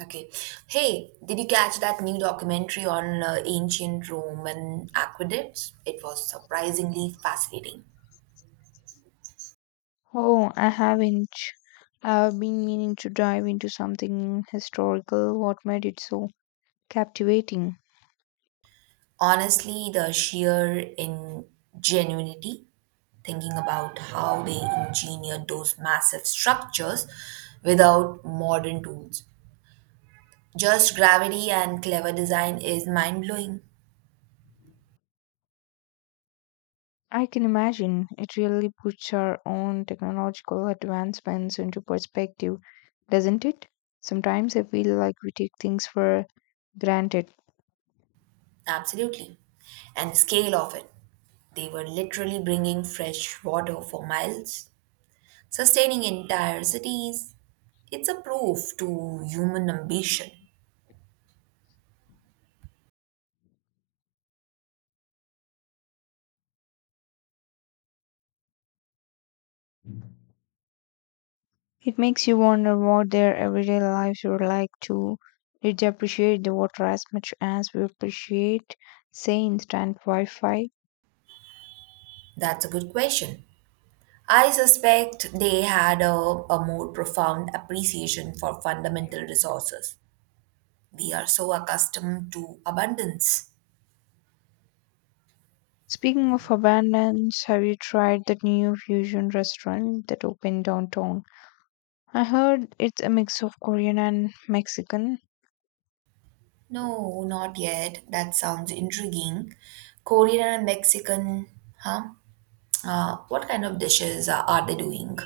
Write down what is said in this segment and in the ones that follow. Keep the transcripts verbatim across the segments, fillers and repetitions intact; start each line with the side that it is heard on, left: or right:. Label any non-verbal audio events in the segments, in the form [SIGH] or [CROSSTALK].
right: Okay. Hey, did you catch that new documentary on uh, ancient Roman aqueducts? It was surprisingly fascinating.
left: Oh, I haven't. I've been meaning to dive into something historical. What made it so captivating?
right: Honestly, the sheer ingenuity, thinking about how they engineered those massive structures without modern tools. Just gravity and clever design is mind blowing.
left: I can imagine it really puts our own technological advancements into perspective, doesn't it? Sometimes I feel like we take things for granted.
right: Absolutely. And the scale of it. They were literally bringing fresh water for miles, sustaining entire cities. It's a proof to human ambition.
left: It makes you wonder what their everyday lives were like too. Did they appreciate the water as much as we appreciate, say, instant Wi Fi?
right: That's a good question. I suspect they had a, a more profound appreciation for fundamental resources. We are so accustomed to abundance.
left: Speaking of abundance, have you tried that new fusion restaurant that opened downtown? I heard it's a mix of Korean and Mexican.
right: No, not yet. That sounds intriguing. Korean and Mexican, huh? Uh, what kind of dishes are, are they doing?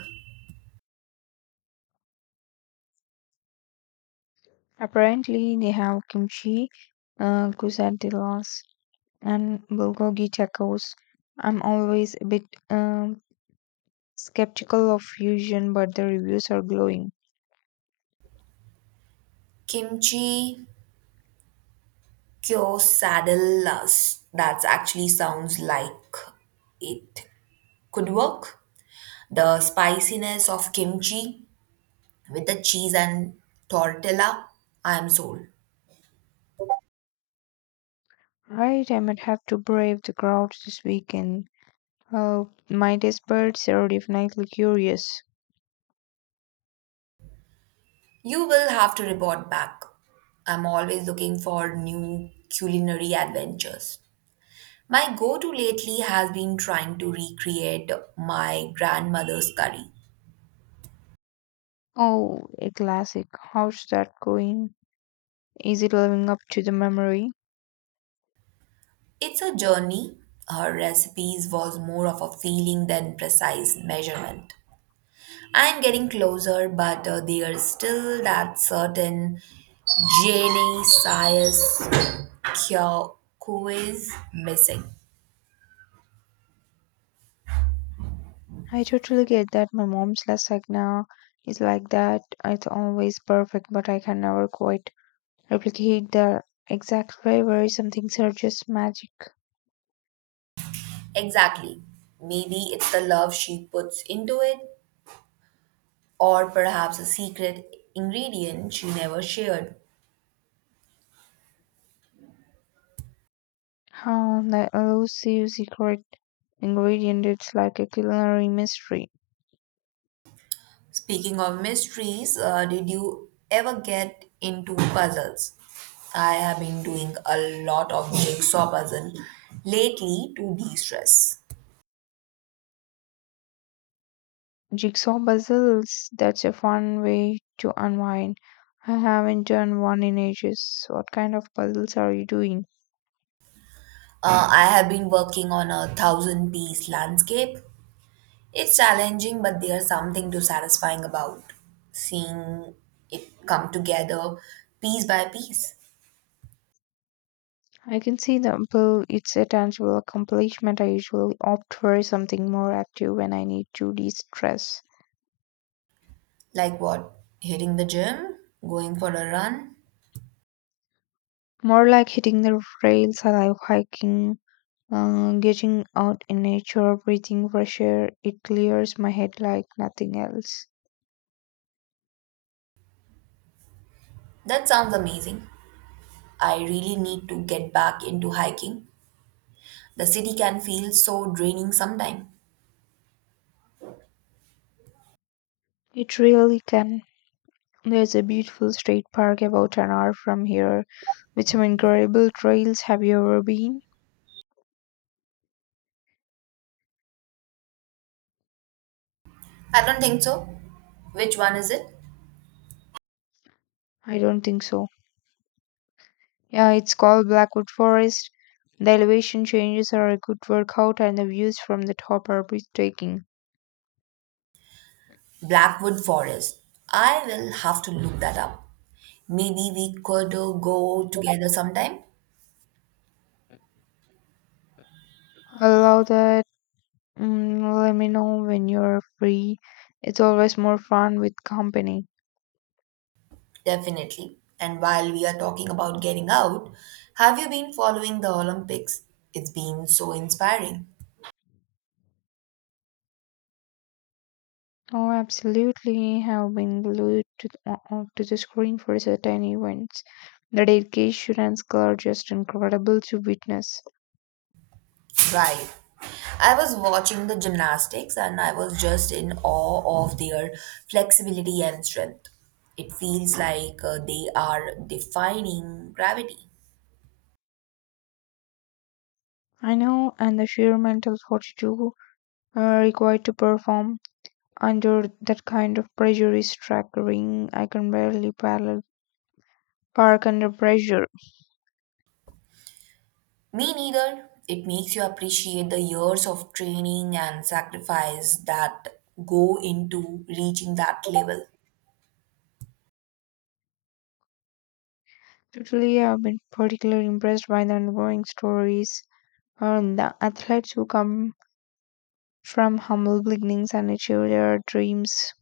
left: Apparently, they have kimchi, uh, quesadillas, and bulgogi tacos. I'm always a bit um, skeptical of fusion, but the reviews are glowing.
right: Kimchi kyosadillas. That actually sounds like it could work. The spiciness of kimchi with the cheese and tortilla, I am sold.
left: Right, I might have to brave the crowds this weekend. Oh, my taste buds are definitely curious.
right: You will have to report back. I'm always looking for new culinary adventures. My go to lately has been trying to recreate my grandmother's curry.
left: Oh, a classic. How's that going? Is it living up to the memory?
right: It's a journey. Her recipes was more of a feeling than precise measurement. I'm getting closer, but uh, there's still that certain Jenny Sias cure who is missing.
left: I totally get that. My mom's lasagna is like that. It's always perfect, but I can never quite replicate the exact flavor. Some things are just magic.
right: Exactly. Maybe it's the love she puts into it, or perhaps a secret ingredient she never shared.
left: How the elusive secret ingredient, it's like a culinary mystery.
right: Speaking of mysteries, uh, did you ever get into puzzles? I have been doing a lot of jigsaw puzzle lately to de-stress.
left: Jigsaw puzzles, that's a fun way to unwind. I haven't done one in ages. What kind of puzzles are you doing?
right: Uh, I have been working on a thousand piece landscape. It's challenging, but there's something to satisfying about seeing it come together piece by piece.
left: I can see the appeal. It's a tangible accomplishment. I usually opt for something more active when I need to de stress.
right: Like what? Hitting the gym, going for a run.
left: More like hitting the trails, I like hiking, uh, getting out in nature, breathing fresh air. It clears my head like nothing else.
right: That sounds amazing. I really need to get back into hiking. The city can feel so draining sometimes.
left: It really can. There's a beautiful state park about an hour from here with some incredible trails. Have you ever been?
right: I don't think so. Which one is it?
left: I don't think so. Yeah, it's called Blackwood Forest. The elevation changes are a good workout, and the views from the top are breathtaking.
right: Blackwood Forest. I will have to look that up. Maybe we could uh, go together sometime.
left: I love that. Mm, let me know when you're free. It's always more fun with company.
right: Definitely. And while we are talking about getting out, have you been following the Olympics? It's been so inspiring.
left: Oh, absolutely. Have been glued to the, uh, to the screen for certain events. The dedication and skill are just incredible to witness.
right: Right. I was watching the gymnastics and I was just in awe of their flexibility and strength. It feels like uh, they are defying gravity.
left: I know, and the sheer mental fortitude uh, required to perform under that kind of pressure is staggering. I can barely parallel park under pressure.
right: Me neither. It makes you appreciate the years of training and sacrifice that go into reaching that level.
left: Totally, I've been particularly impressed by the ongoing stories on the athletes who come from humble beginnings and achieve their dreams.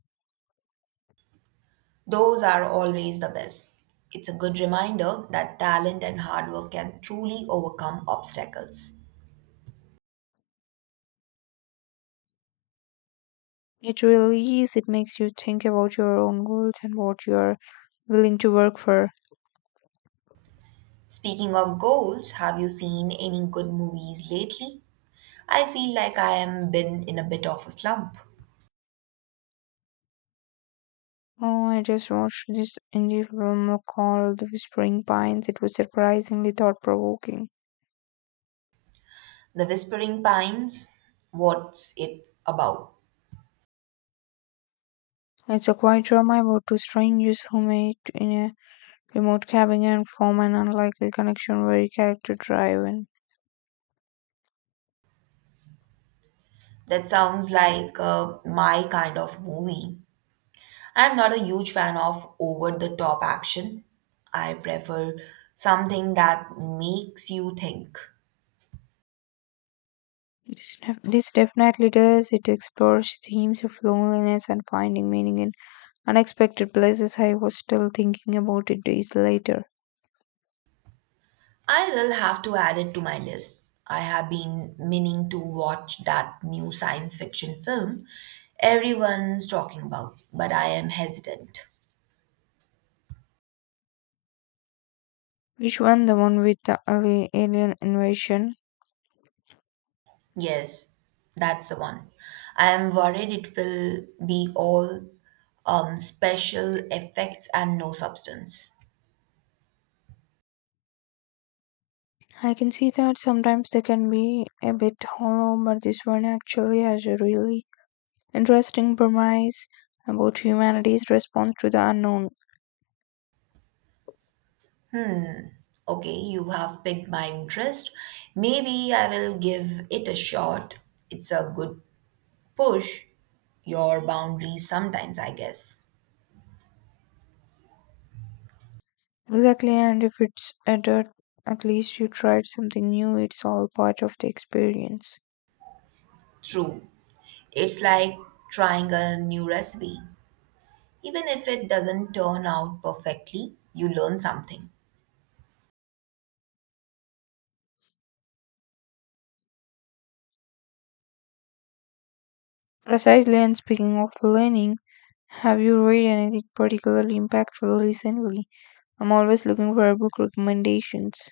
right: Those are always the best. It's a good reminder that talent and hard work can truly overcome obstacles.
left: It really is. It makes you think about your own goals and what you're willing to work for.
right: Speaking of goals, have you seen any good movies lately? I feel like I am been in a bit of a slump.
left: Oh, I just watched this indie film called The Whispering Pines. It was surprisingly thought provoking.
right: The Whispering Pines, what's it about?
left: It's a quiet drama about two strangers who meet in a remote cabin and form an unlikely connection very character driven.
right: That sounds like uh, my kind of movie. I'm not a huge fan of over the top action. I prefer something that makes you think.
left: This, def- this definitely does. It explores themes of loneliness and finding meaning in unexpected places. I was still thinking about it days later.
right: I will have to add it to my list. I have been meaning to watch that new science fiction film everyone's talking about, but I am hesitant.
left: Which one? The one with the ali- alien invasion?
right: Yes, that's the one. I am worried it will be all um, special effects and no substance.
left: I can see that sometimes they can be a bit hollow, but this one actually has a really interesting premise about humanity's response to the unknown.
right: Okay, you have piqued my interest. Maybe I will give it a shot. It's a good push. Your boundaries sometimes, I guess.
left: Exactly, and if it's adult, at least you tried something new. It's all part of the experience.
right: True. It's like trying a new recipe. Even if it doesn't turn out perfectly, you learn something.
left: Precisely, and speaking of learning, have you read anything particularly impactful recently? I'm always looking for book recommendations.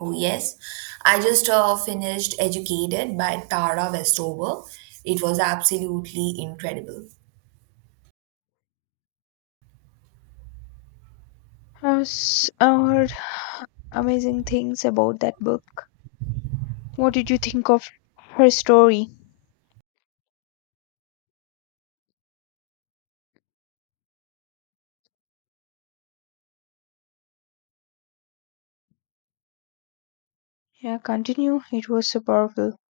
right: Oh, yes. I just uh, finished Educated by Tara Westover. It was absolutely incredible.
left: I've s- I've heard [SIGHS] amazing things about that book. What did you think of her story? Yeah, continue. It was so powerful.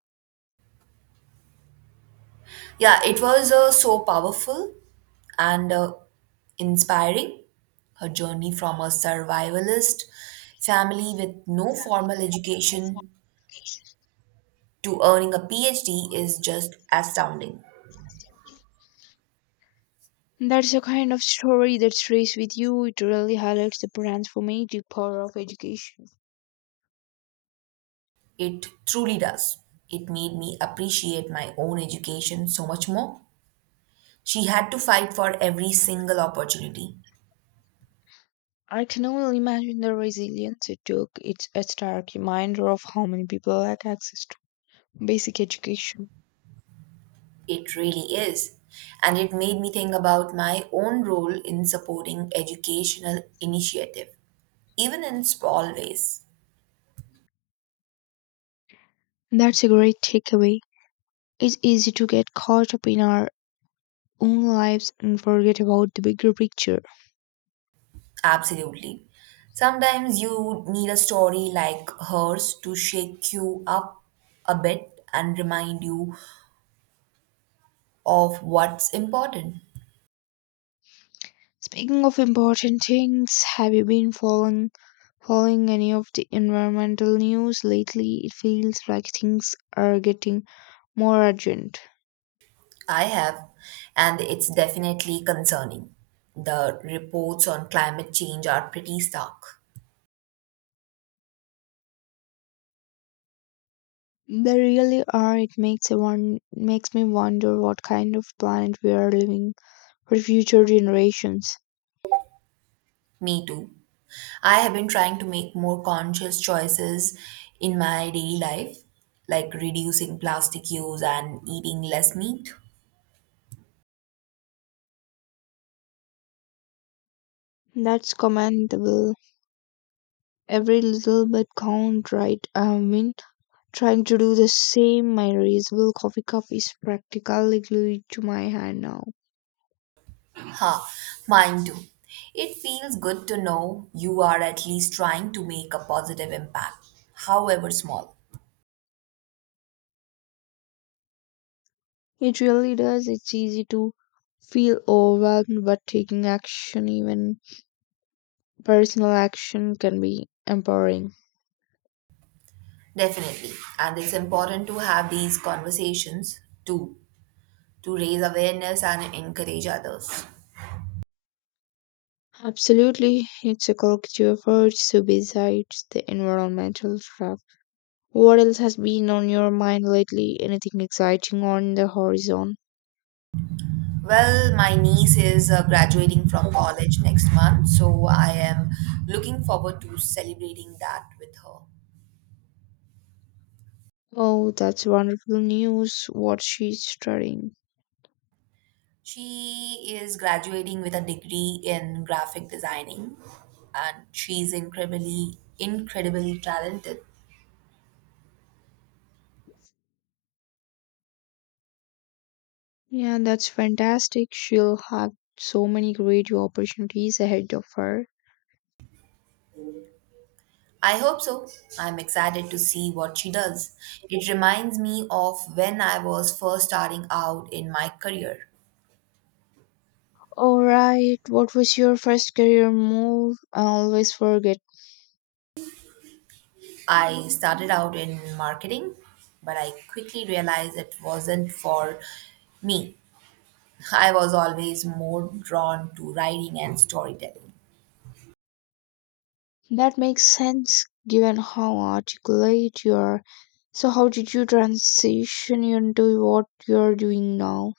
right: Yeah, it was uh, so powerful and uh, inspiring. Her journey from a survivalist family with no formal education to earning a P H D is just astounding.
left: That's the kind of story that stays with you. It really highlights the transformative power of education.
right: It truly does. It made me appreciate my own education so much more. She had to fight for every single opportunity.
left: I can only imagine the resilience it took. It's a stark reminder of how many people lack access to basic education.
right: It really is. And it made me think about my own role in supporting educational initiative, even in small ways.
left: That's a great takeaway. It's easy to get caught up in our own lives and forget about the bigger picture.
right: Absolutely. Sometimes you need a story like hers to shake you up a bit and remind you of what's important.
left: Speaking of important things, have you been following following any of the environmental news lately? It feels like things are getting more urgent.
right: I have, and it's definitely concerning. The reports on climate change are pretty stark.
left: They really are. It makes a one makes me wonder what kind of planet we are living for future generations.
right: Me too. I have been trying to make more conscious choices in my daily life, like reducing plastic use and eating less meat.
left: That's commendable. Every little bit count, right? I mean, trying to do the same, my reusable coffee cup is practically glued to my hand now.
right: Ha, mine too. It feels good to know you are at least trying to make a positive impact, however small.
left: It really does. It's easy to feel overwhelmed, but taking action, even personal action, can be empowering.
right: Definitely. And it's important to have these conversations too to raise awareness and encourage others.
left: Absolutely, it's a collective effort. So, besides the environmental stuff, what else has been on your mind lately? Anything exciting on the horizon?
right: Well, my niece is uh, graduating from college next month, so I am looking forward to celebrating that with her.
left: Oh, that's wonderful news. What she's studying.
right: She is graduating with a degree in graphic designing, and she's incredibly, incredibly talented.
left: Yeah, that's fantastic. She'll have so many great opportunities ahead of her.
right: I hope so. I'm excited to see what she does. It reminds me of when I was first starting out in my career.
left: All right, what was your first career move? I always forget.
right: I started out in marketing, but I quickly realized it wasn't for me. I was always more drawn to writing and storytelling.
left: That makes sense given how articulate you are. So, how did you transition into what you're doing now?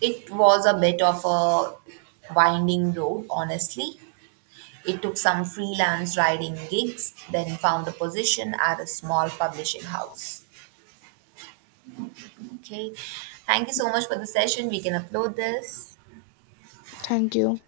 right: It was a bit of a winding road, honestly. It took some freelance writing gigs, then found a position at a small publishing house. Okay, thank you so much for the session. We can upload this.
left: Thank you.